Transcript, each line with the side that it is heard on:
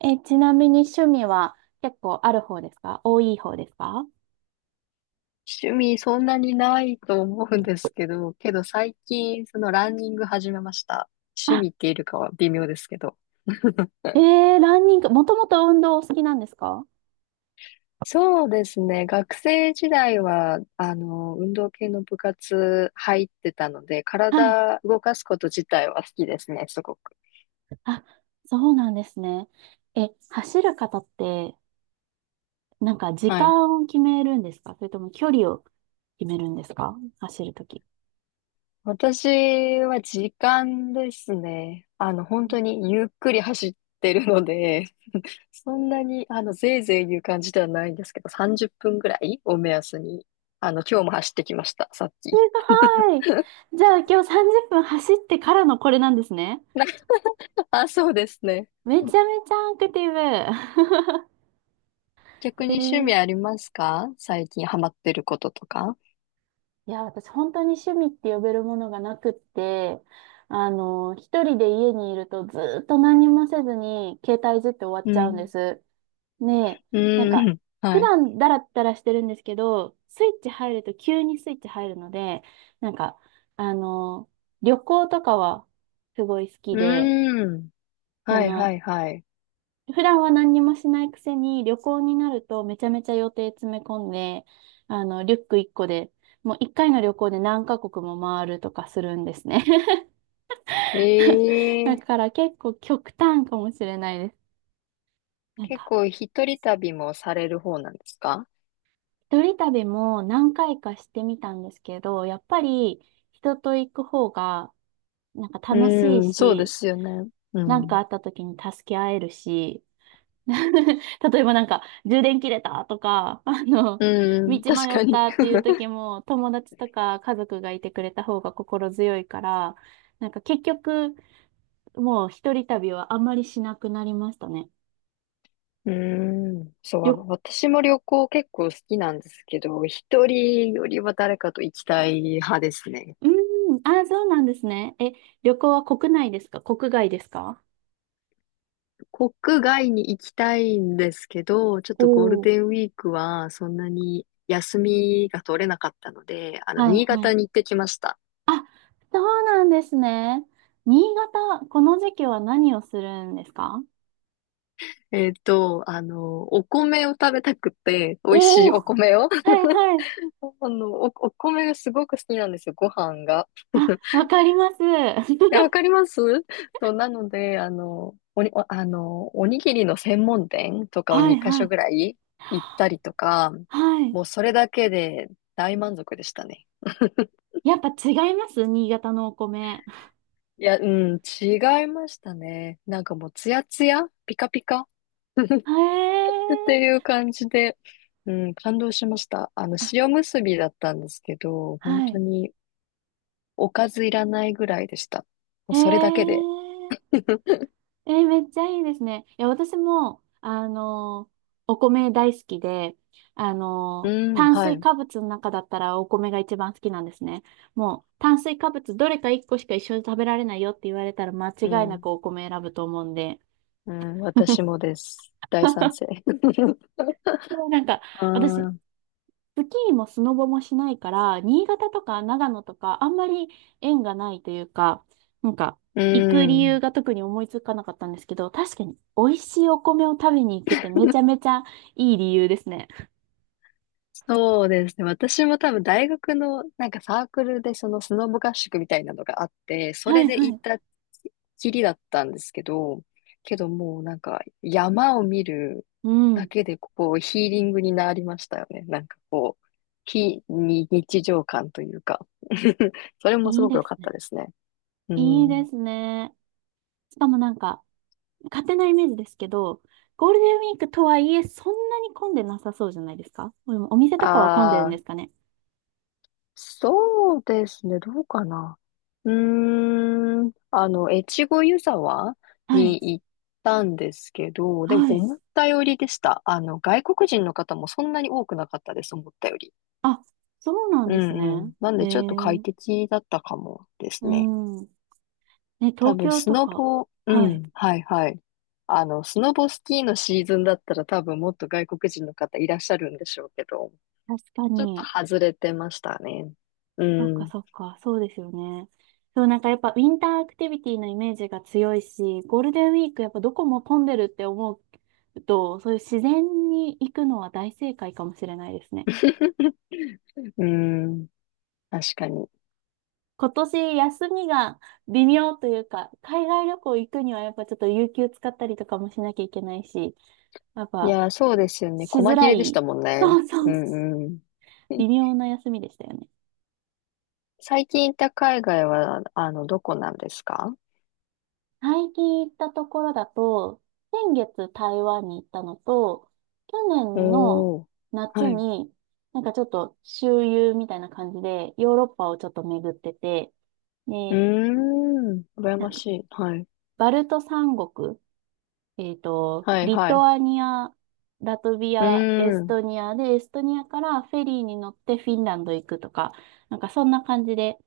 right: ちなみに趣味は結構ある方ですか？多い方ですか？
left: 趣味そんなにないと思うんですけど、けど最近そのランニング始めました。趣
right: あ、
left: 味っているかは微妙ですけど。
right: えランニング、もともと運動お好きなんですか？
left: そうですね。学生時代は、運動系の部活入ってたので、
right: はい。
left: 体動かすこと自体は好きですね、すごく。
right: あ、そうなんですね。走る方って、なんか時
left: はい。
right: 間を決めるんですか？それとも距離を決めるんですか？走るとき。
left: 私は時間ですね。本当にゆっくり走ってるので、そんなに、ぜいぜい言う感じではないんですけど、30分ぐらいを目安に、今日も走ってきました、さっ
right: す
left: き。
right: ごい。じゃあ今日30分走ってからのこれなんですね。
left: あ、そうですね。
right: めちゃめちゃアクティブ。
left: 逆
right: え
left: に趣味
right: ー
left: ありますか？最近ハマってることとか。
right: いや、私本当に趣味って呼べるものがなくって、一人で家にいるとずーっと何もせずに携帯いじって終わっ
left: う
right: ちゃうんで
left: ん。
right: す。ねえ、なん
left: う
right: か、
left: ん。
right: 普
left: はい。
right: 段だらったらしてるんですけど、スイッチ入ると急にスイッチ入るので、なんか、あの、旅行とかはすごい好きで、
left: うん。
right: そ
left: はいは
right: の、
left: いはい。
right: 普段は何にもしないくせに、旅行になるとめちゃめちゃ予定詰め込んで、リュック1個で、もう1回の旅行で何カ国も回るとかするんですね。
left: え
right: だ
left: え。
right: から結構極端かもしれないです。なん
left: 結
right: か、
left: 構一人旅もされる方なんですか？
right: 一人旅も何回かしてみたんですけど、やっぱり人と行く方がなんか楽しい
left: うん、そうで
right: し、
left: すよね。う
right: 何か
left: ん。
right: あった時に助け合えるし、例えばなんか、充電切れたとか、
left: う
right: 道
left: ん、確
right: 迷っ
left: かに。
right: たっていう 時も、友達とか家族がいてくれた方が心強いから、なんか結局、もう一人旅はあんまりしなくなりましたね。
left: うーん。そう、
right: 旅、
left: 私も旅行結構好きなんですけど、一人よりは誰かと行きたい派ですね。
right: うーん、あー、そうなんですね。旅行は国内ですか？国外ですか？
left: 国外に行きたいんですけど、ちょっ
right: お
left: とゴール
right: おー、
left: デンウィークはそんなに休みが取れなかったので、
right: はい
left: 新
right: はい。
left: 潟に行ってきました。
right: あ、そうなんですね。新潟、この時期は何をするんですか？
left: お米を食べたくて、美味し
right: お
left: い
right: お
left: お
right: ー、
left: 米を。
right: はいはい。
left: お米がすごく好きなんですよ、ご飯が。
right: あ、わかります。
left: え、わ かります？そう、なので、おにぎりの専門店とかを
right: はいは
left: 2カ所
right: い。
left: ぐらい行ったりとか、
right: はい。
left: もうそれだけで大満足でしたね。
right: やっぱ違います新潟のお米。
left: いや、うん、違いましたね。なんかもうツヤツヤ、ピカピカ
right: へ
left: ってい
right: え。
left: う感じで、うん、感動しました。
right: あ、
left: 塩結びだったんですけど、本
right: は
left: 当
right: い。
left: におかずいらないぐらいでした。もう
right: へ
left: それだけで。
right: え。めっちゃいいですね。いや、私も、お米大好きで、
left: うん、
right: 炭
left: は
right: 水
left: い。
right: 化物の中だったらお米が一番好きなんですね。もう、炭水化物どれか一個しか一緒に食べられないよって言われたら間違
left: う
right: いなく
left: ん。
right: お米選ぶと思うんで。
left: うん、私 もです。大賛成。
right: でもなんか、
left: あ
right: 私、
left: あ、
right: スキーもスノボもしないから、新潟とか長野とか、あんまり縁がないというか、なんか、
left: う
right: 行く理由
left: ん。
right: が特に思いつかなかったんですけど、確かに美味しいお米を食べに行くってめちゃめちゃいい理由ですね。
left: そうですね。私も多分大学のなんかサークルでそのスノボ合宿みたいなのがあって、そ
right: は
left: れ
right: い
left: で
right: は
left: 行
right: い。
left: ったきりだったんですけど、けどもうなんか山を見る
right: う
left: だ
right: ん。
left: けでこうヒーリングになりましたよね。なんかこう、非に日常感というか それもす
right: いい
left: ごく
right: で
left: 良
right: す
left: かった
right: ね。
left: ですね。う
right: いいで
left: ん。
right: すね。しかもなんか、勝手なイメージですけど、ゴールデンウィークとはいえ、そんなに混んでなさそうじゃないですか？でもお店とかは混んでるん
left: あ
right: で
left: あ。
right: すかね？
left: そうですね。どうかな。うーん。越後湯沢
right: はい。
left: に行ったんですけど、でも
right: はい。
left: 思ったよりでした。外国人の方もそんなに多くなかったです、思ったより。
right: あ、そうなん
left: う
right: です
left: んう
right: ね。
left: ん。なん
right: へ
left: でちょっと快
right: え。
left: 適だったかもです
right: う
left: ね。
right: ん。ね、
left: 多
right: 東
left: 分、
right: 京
left: ス
right: と
left: ノ
right: か。
left: ボ、う
right: はい。
left: ん、はいはい。スノボスキーのシーズンだったら多分もっと外国人の方いらっしゃるんでしょうけど、
right: 確か
left: ちょっと
right: に。
left: 外れてましたね。う
right: そっか
left: ん。
right: そっか。そうですよね。そう、なんかやっぱウィンターアクティビティのイメージが強いし、ゴールデンウィークやっぱどこも混んでるって思うと、そういう自然に行くのは大正解かもしれないですね。
left: うん。確かに。
right: 今年休みが微妙というか、海外旅行行くにはやっぱちょっと有給使ったりとかもしなきゃいけないし、やっ
left: い
right: ぱ
left: やー、そうですよね。
right: し
left: 細
right: づ
left: 切
right: ら
left: れでし
right: い。
left: たもんね。
right: そうそ
left: う
right: う。
left: んうん。
right: 微 妙な休みでしたよね。
left: 最近行った海外は、どこなんですか？
right: 最近行ったところだと、先月台湾に行ったのと、去年の
left: おー。
right: 夏
left: はい。う
right: に、なんかちょっと周遊みたいな感じで、ヨーロッパをちょっと巡ってて、
left: ー
right: で、
left: ん。羨
right: な
left: ま
right: んか
left: しい。はい。
right: バルト三国、
left: はい、
right: リ
left: は
right: ト
left: い。
right: アニア、ラトビ
left: うー
right: ア、エス
left: ん。
right: トニアで、エストニアからフェリーに乗ってフィンランド行くとか、なんかそんな感じで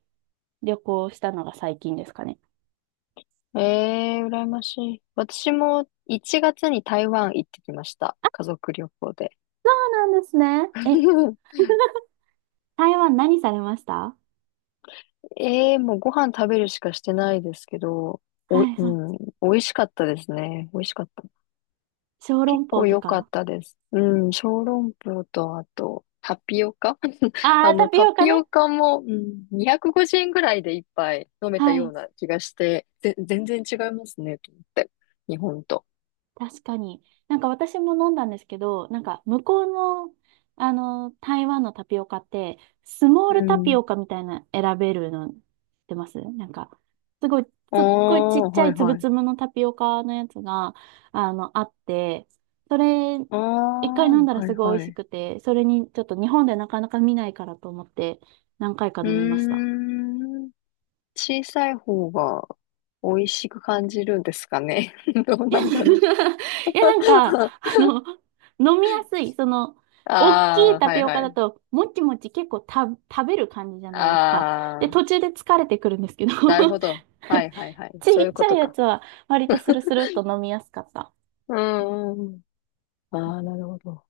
right: 旅行したのが最近ですかね。
left: 羨ましい。私も1月に台湾行ってきました。家族旅行で。
right: そうなんですね。台湾何されました？
left: もうご飯食べるしかしてないですけど、お、
right: はい
left: う
right: はい。
left: ん、美味しかったですね。美味しかった。
right: 小籠
left: 結
right: 包
left: 構
right: と
left: 良かっ
right: か。
left: たです。うん、小籠包と、あと、タピオカ
right: ああ、タピ
left: タ
right: オカ
left: ピ
right: ね。
left: オカも、うん、250円ぐらいで一杯飲めた
right: は
left: よう
right: い。
left: な気がして、全然違いますね、と思って。日本と。
right: 確かに。なんか私も飲んだんですけど、なんか向こうの、台湾のタピオカって、スモー
left: う
right: ルタピ
left: ん。
right: オカみたいな選べるの知ってます？なんか、すごい、
left: あ
right: すっごいちっ
left: あ、
right: ちゃ
left: は
right: い
left: い
right: つぶ
left: はい。
right: つぶのタピオカのやつが、あって、それ、
left: ああ、
right: 一回飲んだら
left: は
right: す
left: い
right: ごい美
left: は
right: 味し
left: い。
right: くて、それにちょっと日本でなかなか見ないからと思って、何回か
left: うー
right: 飲みました。
left: ん。小さい方が美味しく感じるんですかね。ど う
right: いや、
left: な んだろう。
right: いやなんか、飲みやすい。大き
left: あ
right: い
left: あ、
right: タ
left: は
right: ピ
left: い
right: オ
left: は
right: カだ
left: い。
right: と、もちもち結構食べる感じじゃないですか。で、
left: あ
right: 途
left: あ。
right: 中で疲れてくるんですけど、
left: なるほど。はいはいは い。
right: ち
left: そうい
right: っ
left: う
right: ち
left: こ
right: ゃ
left: と
right: いや
left: か。
right: つは割とスルスルっと飲みやすかった。
left: うんうんうん。ああ、なるほど。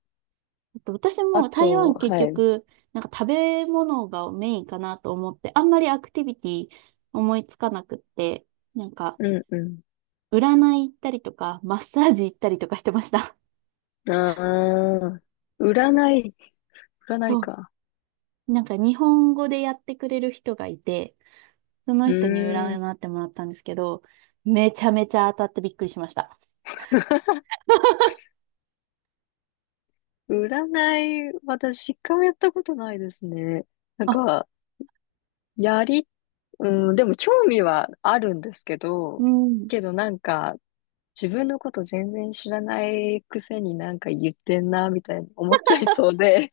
right: あと私
left: あ
right: も台
left: と、
right: 湾結
left: はい。
right: 局、なんか食べ物がメインかなと思って、あんまりアクティビティ思いつかなくって、なんか、
left: うんうん。
right: 占い行ったりとか、マッサージ行ったりとかしてました。
left: ああ、占い、占い
right: と
left: か。
right: なんか日本語でやってくれる人がいて、その
left: う
right: 人に
left: ーん。
right: 占ってもらったんですけど、めちゃめちゃ当たってびっくりしました。
left: 占い、私、一回もやったことないですね。なん
right: あ、
left: か、やり、うん、でも興味はあるんですけ
right: う
left: ど、
right: ん。
left: けどなんか、自分のこと全然知らないくせになんか言ってんな、みたいに思っちゃいそうで。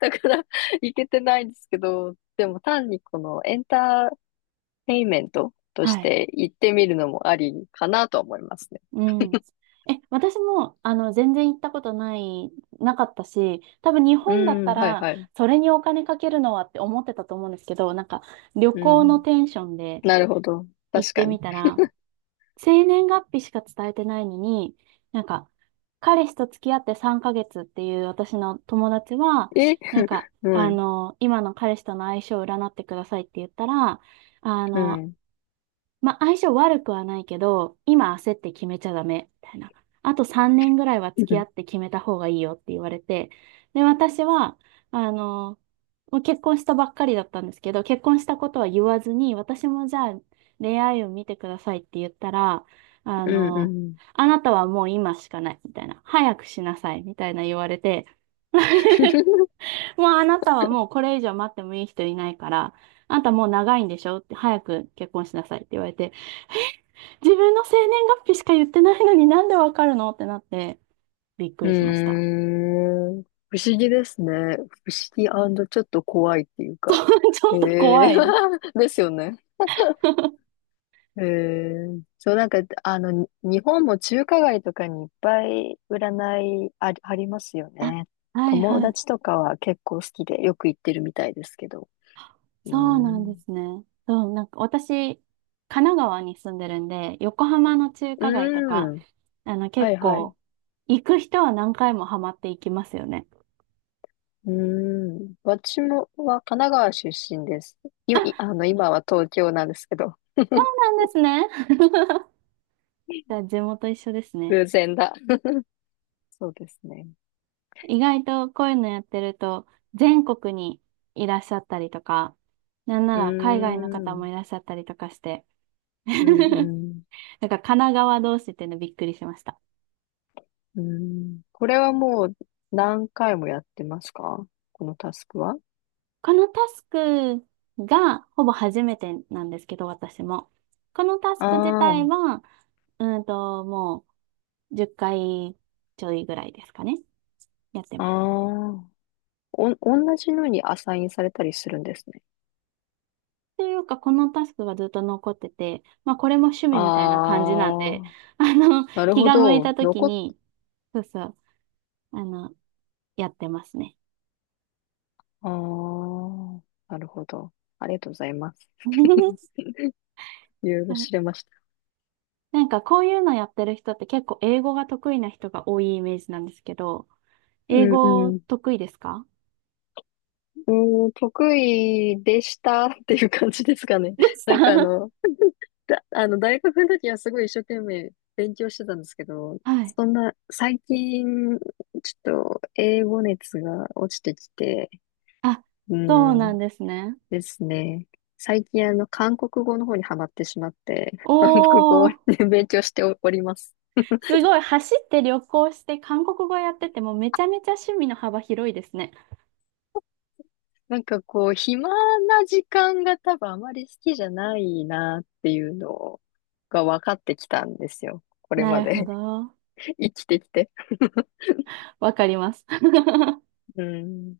left: だから行けてないんですけど、でも単にこのエンターテインメントと
right: は
left: し
right: い。
left: て行ってみるのもありかなと思いますね。
right: うん。私も、全然行ったことない、なかったし、多分日
left: う
right: 本だった
left: ん、はい
right: ら、
left: はい。
right: それにお金かけるのはって思ってたと思うんですけど、なんか、旅
left: う
right: 行の
left: ん。
right: テンションで
left: なるほど。
right: 行っ
left: 確
right: て
left: かに。
right: みたら、生年月日しか伝えてないのに、なんか、彼氏と付き合って3ヶ月っていう私の友達は、
left: え
right: なんか、
left: はい。
right: 今の彼氏との相性を占ってくださいって言ったら、あ
left: う
right: の、
left: ん。
right: まあ、相性悪くはないけど、今焦って決めちゃダメ、みたいな。あと3年ぐらいは付き合って決めた方がいいよって言われて、で、私は、あの、もう結婚したばっかりだったんですけど、結婚したことは言わずに、私もじゃあ恋愛を見てくださいって言ったら、あ
left: うんう
right: の、
left: ん。
right: あなたはもう今しかない、みたいな。早くしなさい、みたいな言われて、もうあなたはもうこれ以上待ってもいい人いないから、あんたもう長いんでしょって早く結婚しなさいって言われて、自分の生年月日しか言ってないのになんでわかるのってなってびっく
left: うー
right: りしました。
left: ん。不思議ですね。不思議ちょっと怖いっていう か。
right: そうちょ
left: え
right: っと怖
left: え
right: い。
left: ですよね。うーん。そう、なんか、日本も中華街とかにいっぱい占いありますよ
right: あ、
left: ね。
right: はい
left: 友
right: はい。
left: 達とかは結構好きでよく行ってるみたいですけど。う
right: そう
left: ー
right: なんで
left: ん。
right: すね。そう、なんか私、神奈川に住んでるんで、横浜の中
left: う
right: 華街とか、
left: ーん。は
right: 結
left: いはい。
right: 構、行く人は何回もハマっていきますよね。
left: うーん。私もは神奈川出身です。い、
right: あ、そ
left: いあの、今は東京なんですけど。
right: うなんですね。じゃあ地元一緒ですね。
left: 偶然だ。そうですね。
right: 意外とこういうのやってると、全国にいらっしゃったりとか、なんな
left: う
right: ら海外の
left: ー
right: 方も
left: ん。
right: いらっしゃったりとかして、
left: うんうん。
right: なんか神奈川同士っていうのびっくりしました。
left: うん。これはもう何回もやってますか？このタスクは？
right: このタスクがほぼ初めてなんですけど、私も。このタス
left: あ
right: ク自体
left: あ、
right: は、もう10回ちょいぐらいですかね。やって
left: あ
right: ます。
left: あ。同じのにアサインされたりするんですね。
right: というか、このタスクがずっと残ってて、まあこれも趣
left: あ
right: 味みたいな感じなんで、
left: あ、なる
right: 気
left: ほ
right: が向いた
left: ど。
right: 時に、そうそう、あの、やってますね。
left: ああ、なるほど。ありがとうございます。
right: は
left: いろいろ知れ
right: い、
left: ました。
right: なんかこういうのやってる人って結構英語が得意な人が多いイメージなんですけど、
left: う
right: 英
left: ん
right: 語
left: うん。
right: 得意ですか？
left: うん、得意でしたっていう感じですかね。
right: で した。
left: なんかあ の、だ、あの、大学の時はすごい一生懸命勉強してたんですけど、
right: はい。
left: そんな、最近、ちょっと英語熱が落ちてきて、
right: あ、
left: う
right: そうなん
left: ん。
right: ですね。
left: ですね。最近韓国語の方にハマってしまって、韓国語
right: おー、
left: で勉強しております。
right: すごい。走って旅行して韓国語やっててもめちゃめちゃ趣味の幅広いですね。
left: なんかこう、暇な時間が多分あまり好きじゃないなっていうのが分かってきたんですよ。これ
right: な
left: ま
right: るほ
left: で
right: ど。
left: 生きてきて。
right: わかります。
left: うん。